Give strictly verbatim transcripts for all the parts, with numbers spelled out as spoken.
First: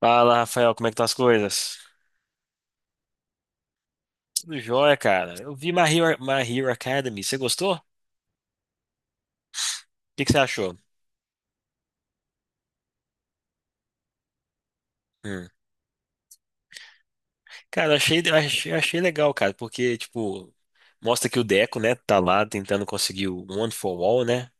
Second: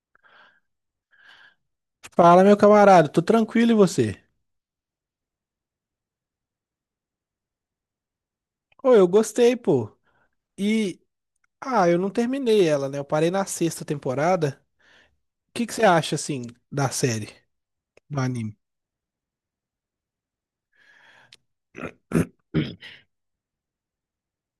Fala, Rafael, como é que estão as coisas? Fala, meu camarada, tô tranquilo e você? Tudo jóia, cara. Eu vi My Hero, My Hero Academy. Você gostou? O Ô, eu gostei, pô. que que você achou? E, ah, eu não terminei ela, né? Eu parei na sexta temporada. Hum. O que que você acha, assim, da série, Cara, eu do achei, eu anime? achei, eu achei legal, cara, porque, tipo, mostra que o Deco, né, tá lá tentando conseguir o One for All, né?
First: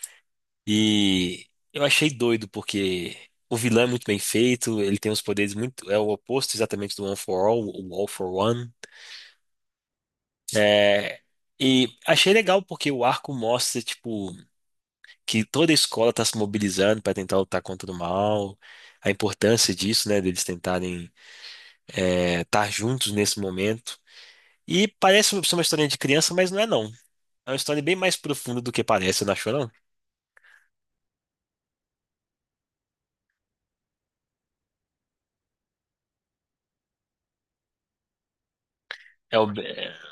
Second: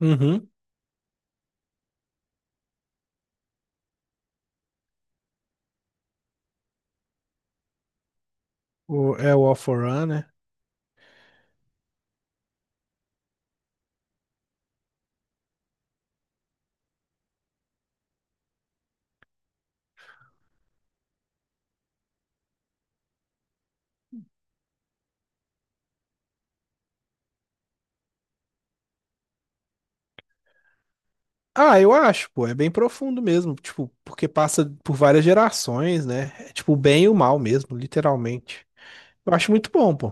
Uhum. E eu achei doido, porque o vilão é muito bem feito, ele tem os poderes muito. É o oposto exatamente do One for All, o All for One. O, é o All For One, né? É, e achei legal porque o arco mostra, tipo, que toda a escola está se mobilizando para tentar lutar contra o mal, a importância disso, né, deles tentarem estar juntos nesse momento. E parece ser uma história de criança, mas não é não. É uma história bem mais profunda do que parece, não achou não? Ah, eu acho, pô, é bem profundo mesmo, tipo, porque passa por várias gerações, né? É tipo o bem e o mal mesmo, literalmente. Eu É, o... acho muito bom, pô.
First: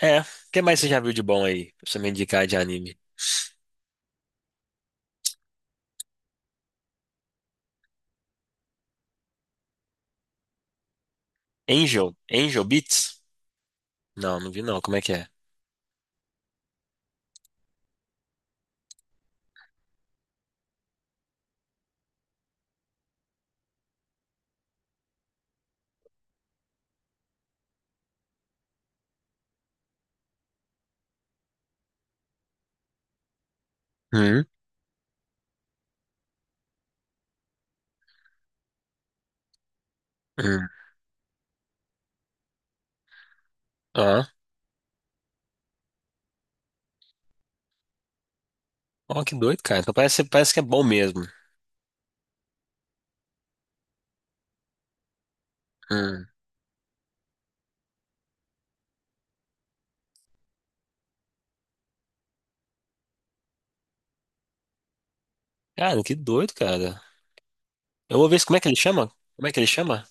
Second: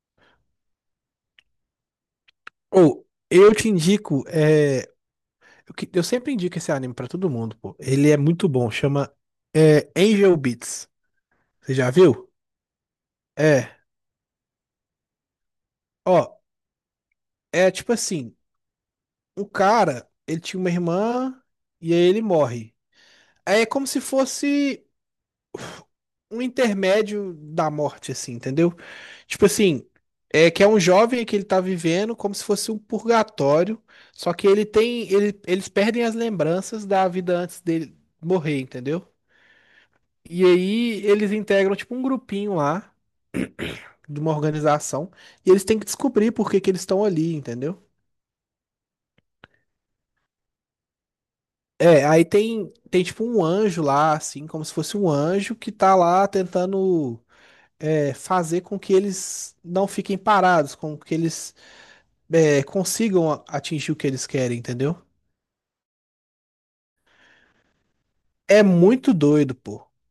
é, o que mais você já viu de bom aí, pra você me indicar de anime? Ou, eu te indico, é... Eu que- eu sempre indico esse anime pra todo mundo, pô. Ele é muito bom, chama é, Angel Beats. Você já Angel? viu? Angel Beats? É, Não, não vi não, como é que é? ó, é tipo assim, o cara, ele tinha uma irmã e aí ele morre. Aí é como se fosse um intermédio da morte, assim, entendeu? Tipo assim, é que é um jovem que ele tá vivendo como se fosse um purgatório, só Hum, que ele tem, ele, eles perdem as lembranças da vida antes dele morrer, entendeu? E hum. aí eles integram tipo um grupinho lá de uma Ah, organização e eles têm que descobrir por que que eles estão ali, entendeu? ó, que doido, cara. Então parece, parece que é bom mesmo. É, aí tem, tem tipo um anjo lá, assim, como se fosse um anjo que tá Hum. lá tentando é, fazer com que eles não fiquem parados, com que eles é, consigam a- atingir o que eles querem, entendeu? Cara, que doido, cara. Eu vou ver se- como é É que ele chama? muito Como é doido, que ele pô. chama?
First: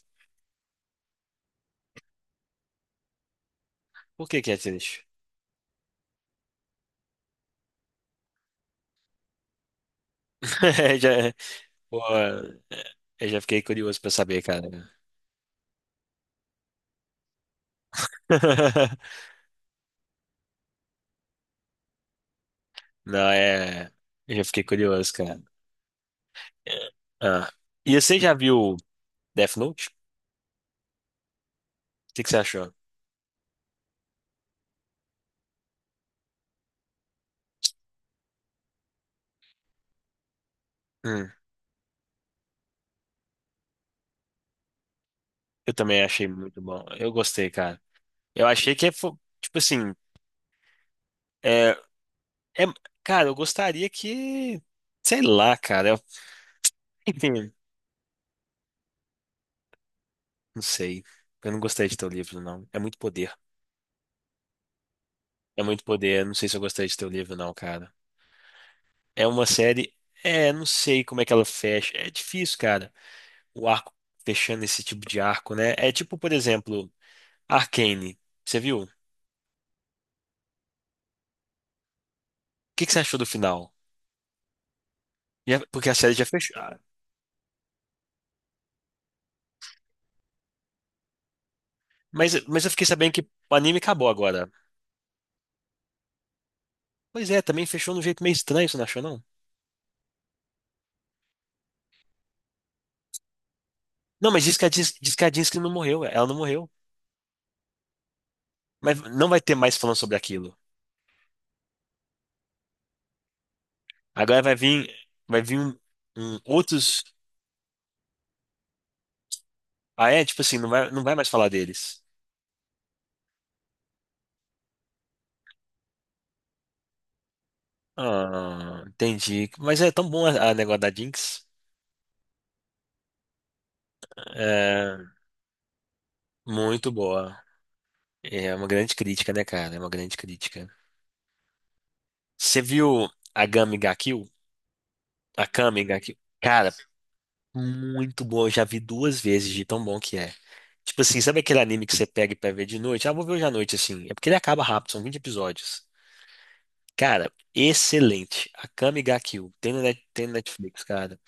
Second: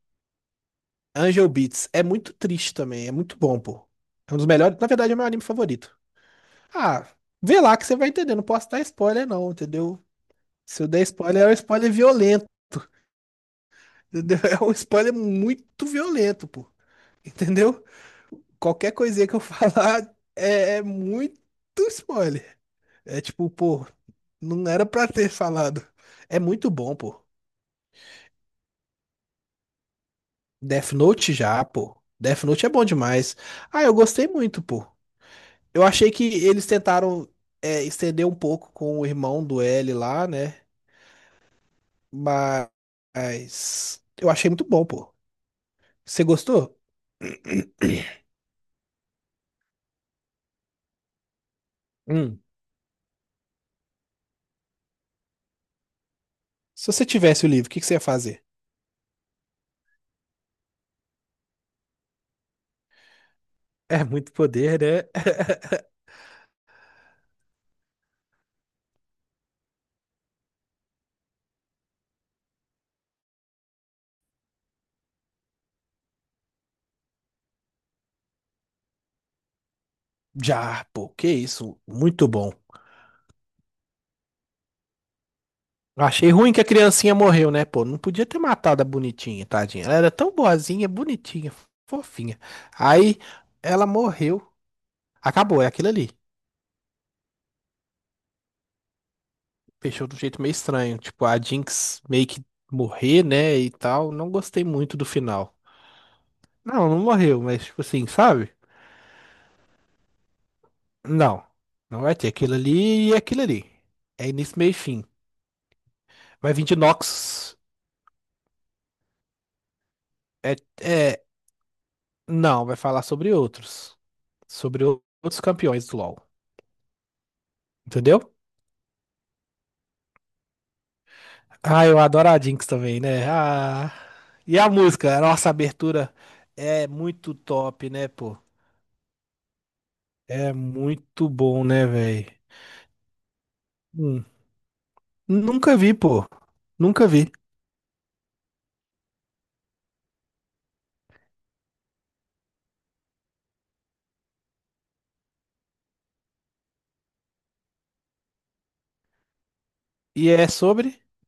Angel Beats é muito triste também, é muito bom, pô. Por É um que dos que é melhores, na triste? verdade é o meu anime favorito. Ah, vê lá que você vai entender, não posso dar spoiler não, entendeu? Se eu der Já, spoiler, é um spoiler pô, violento, entendeu? eu já fiquei curioso pra saber, É um cara. spoiler muito violento, pô. Entendeu? Qualquer coisinha que eu falar é, é muito spoiler. É Não, tipo, pô, é. Eu já fiquei não era pra curioso, ter cara. falado. É muito É, bom, pô. ah. E você já viu Death Note? O Death Note já, pô. que que você Death Note é achou? bom demais. Ah, eu gostei muito, pô. Eu achei que eles tentaram é, estender um pouco com o irmão do L lá, né? Hum, Mas eu achei muito bom, pô. eu também Você achei muito gostou? bom. Eu gostei, cara. Eu achei que, é fo- tipo assim, é, Hum. é- cara, eu gostaria que, sei lá, cara, eu, Se você tivesse o enfim, livro, o que que você ia fazer? não sei. Eu não gostei de teu livro, não. É muito poder. É muito poder, né? É muito poder. Eu não sei se eu gostei de teu livro, não, cara. É uma série. É, não sei como é que ela fecha. É difícil, cara, o arco fechando esse tipo de arco, né? É tipo, por exemplo, Arcane. Você viu? O Já, pô, que isso, muito bom. que que você achou do final? E é- Porque a série já Achei ruim fechou. que a Ah, criancinha morreu, né? Pô, não podia ter matado a bonitinha, tadinha. Ela era tão boazinha, bonitinha, Mas, fofinha. mas eu fiquei sabendo Aí que o anime ela acabou morreu. agora. Acabou, é aquilo ali. Pois é, também fechou de um jeito meio estranho, você não achou, não? Fechou de um jeito meio estranho. Tipo, a Jinx meio que morrer, né? E tal. Não Não, mas diz gostei que a Dis- muito do diz que a final. Disney não morreu, é, ela não morreu. Não, não morreu, mas tipo assim, sabe? Mas não vai ter mais falando sobre aquilo. Não. Não vai ter aquilo ali e aquilo ali. É Agora vai início, meio e vir, fim. vai vir um, um- Vai vir de outros. Nox. Ah, é? Tipo É, assim, não vai, não vai é. mais falar deles. Não, vai falar sobre outros. Sobre o- outros campeões do LoL. Entendeu? Ah, entendi. Mas é tão bom a, a negócio da Jinx. Ah, eu adoro a Jinx também, né? Ah, e a É música, nossa, a abertura é muito muito boa. top, né, pô? É uma grande crítica, né, cara? É uma grande É crítica. muito bom, né, velho? Você viu a Gami ga Hum. Kill? A Nunca Kami vi, ga Kill? pô. Cara, Nunca vi. muito bom. Eu já vi duas vezes de tão bom que é. Tipo assim, sabe aquele anime que você pega pra ver de noite? Ah, vou ver hoje à noite, assim. É porque ele acaba rápido, são vinte episódios. Cara, excelente. A Kami ga Kill. Tem no Net- tem E no é Netflix, sobre? cara.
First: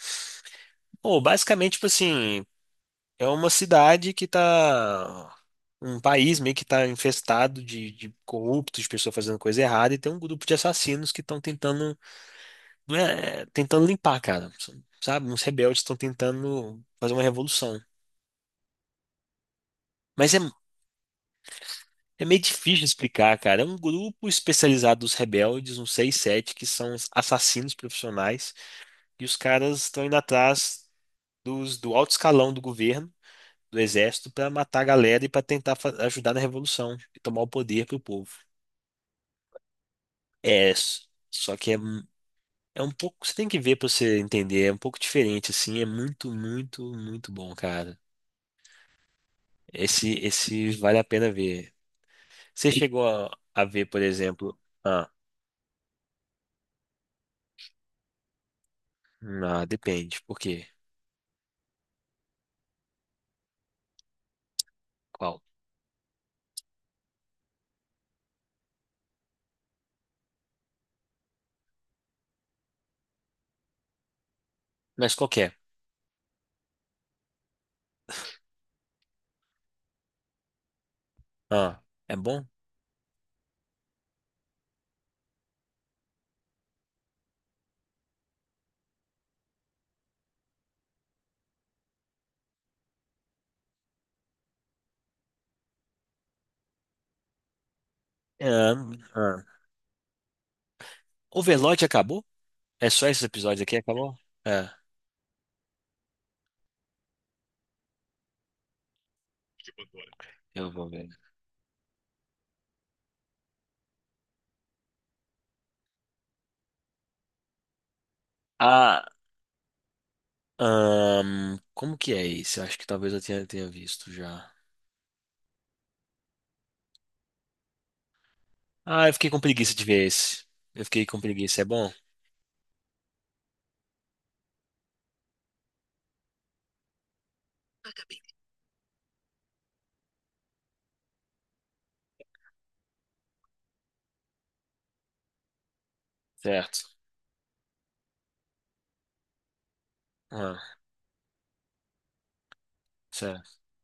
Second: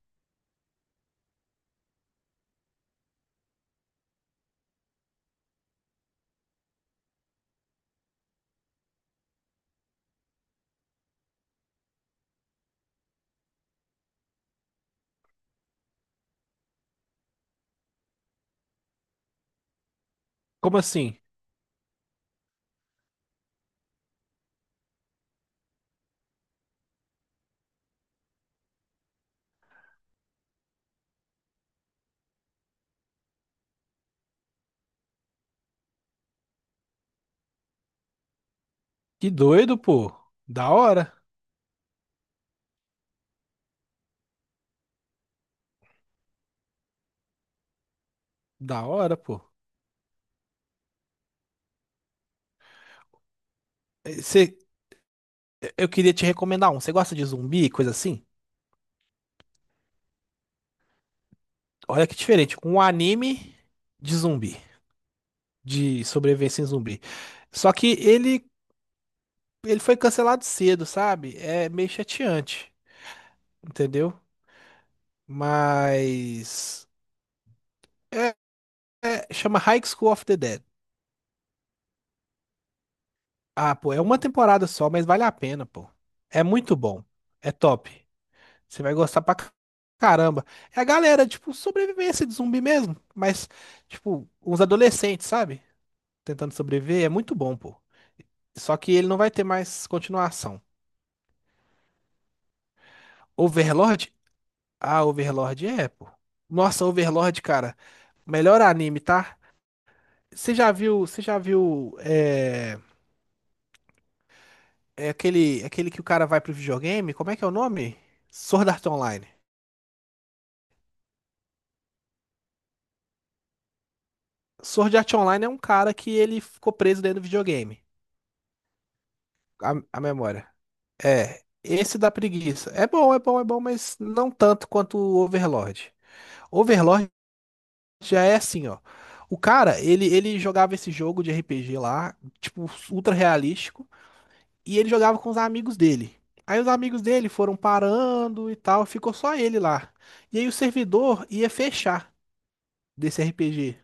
Pô, basicamente, tipo assim. É uma cidade que tá. Um país meio que tá infestado de, de corruptos, de pessoas fazendo coisa errada, e tem um grupo de assassinos que estão tentando, não é- tentando limpar, cara. Sabe? Uns rebeldes estão tentando fazer uma revolução. Mas é, Como assim? é meio difícil de explicar, cara. É um grupo especializado dos rebeldes, uns seis, sete, que são os assassinos profissionais, e os caras estão indo atrás dos, do alto escalão do governo do exército para matar a galera e para tentar fa- ajudar na revolução e tomar o poder pro povo. Que doido, pô. É, Da s- hora. só que é, um- é um pouco, você tem que ver para você entender, é um pouco diferente assim, é muito, muito, muito bom, cara. Da hora, pô. Esse esse vale a pena ver. Você chegou a, a, ver, por Eh, cê- exemplo, ah, eu queria te recomendar um. Você gosta de zumbi, e coisa assim? ah, depende, por quê? Olha que diferente. Um anime de zumbi. Qual? De sobrevivência em zumbi. Só que ele ele foi cancelado cedo, sabe? É meio chateante, entendeu? Mas qual que é? Mas é, é- chama High School of the Dead. Ah, é bom? Ah, pô, é uma temporada só, mas vale a pena, pô. É muito bom. É top. Você vai gostar pra ca- caramba. É a galera, tipo, sobrevivência de zumbi mesmo, mas tipo, uns adolescentes, sabe? Tentando sobreviver, é muito bom, pô. Ah, Só que ele não vai ah. ter mais continuação. Overlord acabou? É só esses episódios aqui Overlord? acabou? É, Ah, Overlord é, pô. Nossa, Overlord, cara. Melhor anime, tá? Você eu já vou viu, ver. você já viu é, é aquele, é aquele que o cara vai pro videogame? Como é que é o nome? Sword Art ah Online. Ahn, como que é esse? Eu acho que talvez eu tenha, tenha visto já. Sword Art Online é um cara que ele ficou preso dentro do videogame. Ah, eu fiquei com preguiça A, de a ver esse. memória. Eu fiquei com É, preguiça. É bom? esse da preguiça. É bom, é bom, é bom, mas não tanto quanto o Overlord. Overlord já é assim, ó. O cara, ele, ele jogava esse jogo de R P G lá, tipo, ultra realístico. E ele jogava com os amigos dele. Aí os Certo. amigos dele foram parando e tal, ficou só ele lá. E aí o Ah, servidor ia fechar desse certo. R P G.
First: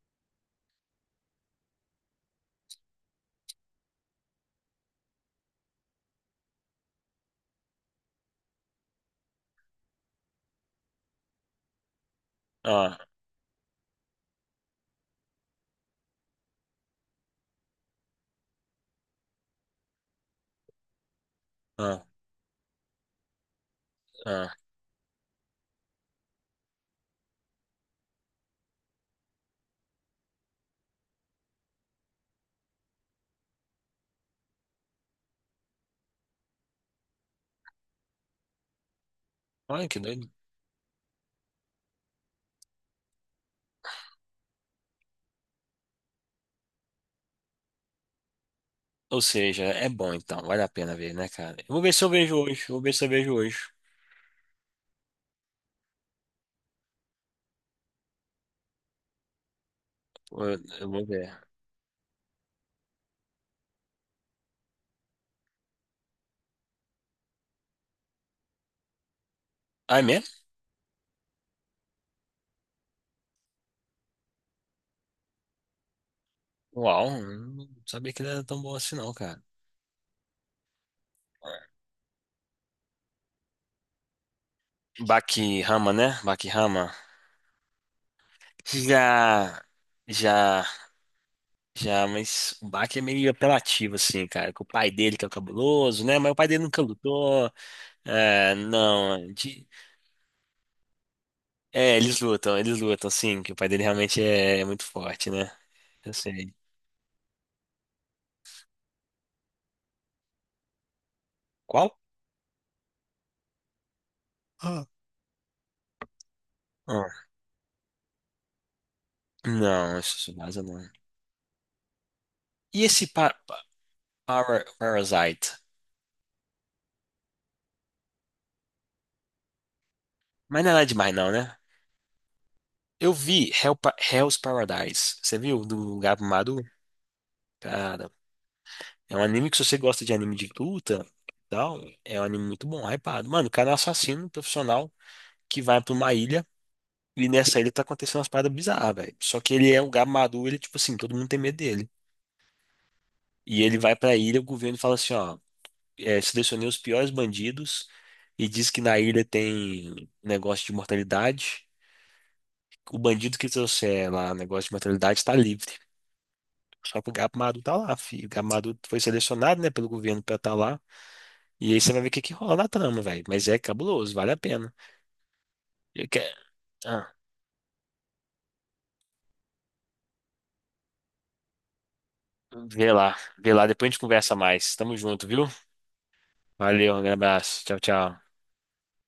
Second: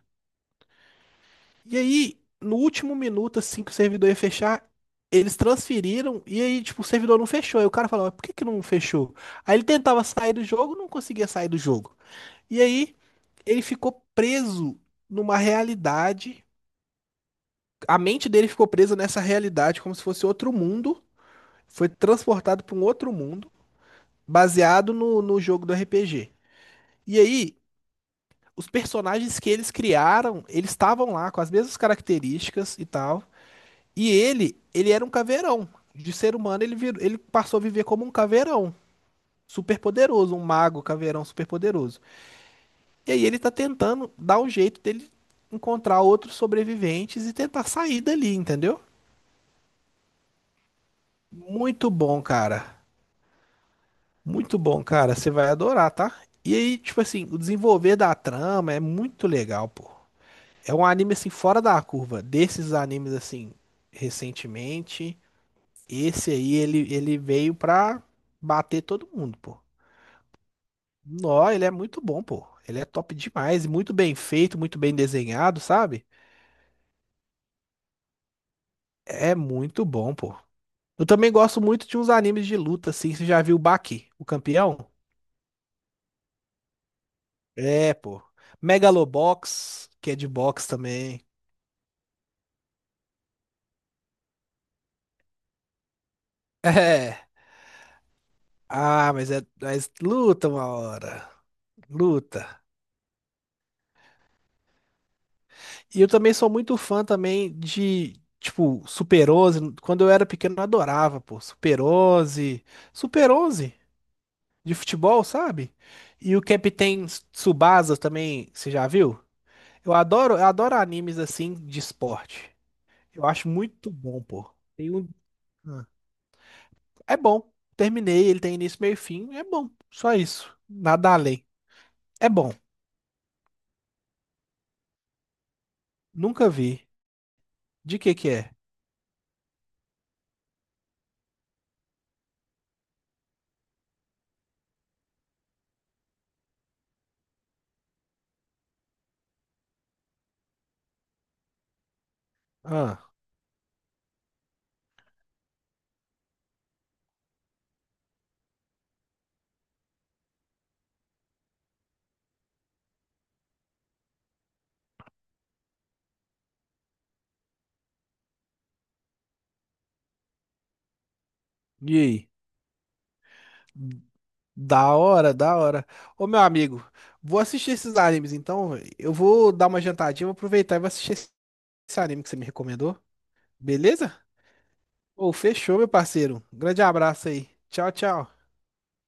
E aí, no último minuto, assim que o servidor ia fechar, eles transferiram e aí, tipo, o servidor não fechou. Aí o cara falava, por que que não fechou? Aí ele tentava sair do jogo, não conseguia sair do jogo. E aí, Ah, ele ficou preso numa realidade. A mente dele ficou presa nessa realidade, como se fosse outro mundo. Foi ah, transportado para um outro mundo, ah. baseado no, no jogo do R P G. E aí, os personagens que eles criaram, eles estavam lá com as mesmas características e tal. E ele, ele era um caveirão. De ser humano, ele, virou, ele passou a viver como um caveirão. Super Olha que doido. poderoso, um mago caveirão super poderoso. E aí ele tá tentando dar um jeito dele encontrar outros sobreviventes e tentar sair dali, entendeu? Ou seja, é bom então. Vale a pena ver, né, cara? Eu vou Muito ver se eu bom, vejo hoje. Eu cara. vou ver se eu vejo hoje. Muito bom, cara. Você vai adorar, tá? E aí, tipo assim, o desenvolver da trama é muito legal, pô. Eu, É um eu vou anime assim ver. fora da curva. Desses animes assim recentemente, esse aí ele, ele veio pra bater todo mundo, pô. Ah, é mesmo? Nó, ele é muito bom, pô. Ele é top demais, e muito bem feito, muito bem desenhado, sabe? Uau, não sabia que ele era tão bom assim, não, É cara. muito bom, pô. Eu também gosto muito de uns animes de luta, assim. Você já viu o Baki, o campeão? Bakirama, né? Bakirama. É, pô. Já. Megalobox, que é de Já. boxe também. Já, mas o Bach é meio apelativo, assim, cara. Com o pai dele, que é o cabuloso, né? Mas o pai dele nunca É. lutou. É, Ah, não. mas é, de- mas luta uma hora. É, eles lutam, Luta. eles lutam, sim. Que o pai dele realmente é é muito forte, né? E eu Eu também sou sei. muito fã também de, tipo, Super Onze. Quando eu era pequeno, eu adorava, pô. Super Qual? onze Super Onze de Ah, futebol, sabe? E o Capitão ah, Tsubasa também, você já viu? Eu não, isso adoro, eu Tsubasa adoro não. animes assim de esporte. E esse Eu pa acho Pa- muito bom, pô. Para- Tem um... Parasite? Ah, é bom. Terminei, ele tem início, meio e fim. É bom. Só isso. Mas não é nada Nada demais, não, além. né? É bom. Eu vi Hell Pa- Hell's Paradise. Você viu? Do Gabo Nunca Madu? vi. De que que é? É um anime que se você gosta de anime de luta, tal, é um anime muito bom, hypado. Mano, o cara é um assassino profissional que vai pra uma ilha e nessa ilha tá acontecendo umas paradas bizarras, velho. Só que ele é um gado maduro, ele, tipo assim, todo mundo tem medo dele. Ah, E ele vai pra ilha, o governo fala assim, ó, é, selecionei os piores bandidos e diz que na ilha tem negócio de mortalidade. O bandido que trouxer lá negócio de mortalidade tá livre. Só que o gado maduro tá lá, filho. O gado maduro foi selecionado, né, pelo governo pra estar lá. E aí você e vai ver o que aí? que rola na trama, velho. Mas é cabuloso, vale a pena. Da hora, da hora. Eu que- Ô, meu amigo, ah, vou assistir esses animes então, véi. Eu vou dar uma jantadinha, vou aproveitar e vou assistir esse esse anime que você me vê recomendou. lá, vê lá, depois a gente Beleza? conversa mais. Tamo junto, Ô, viu? fechou, meu parceiro. Grande Valeu, um grande abraço aí. abraço. Tchau, Tchau, tchau. tchau.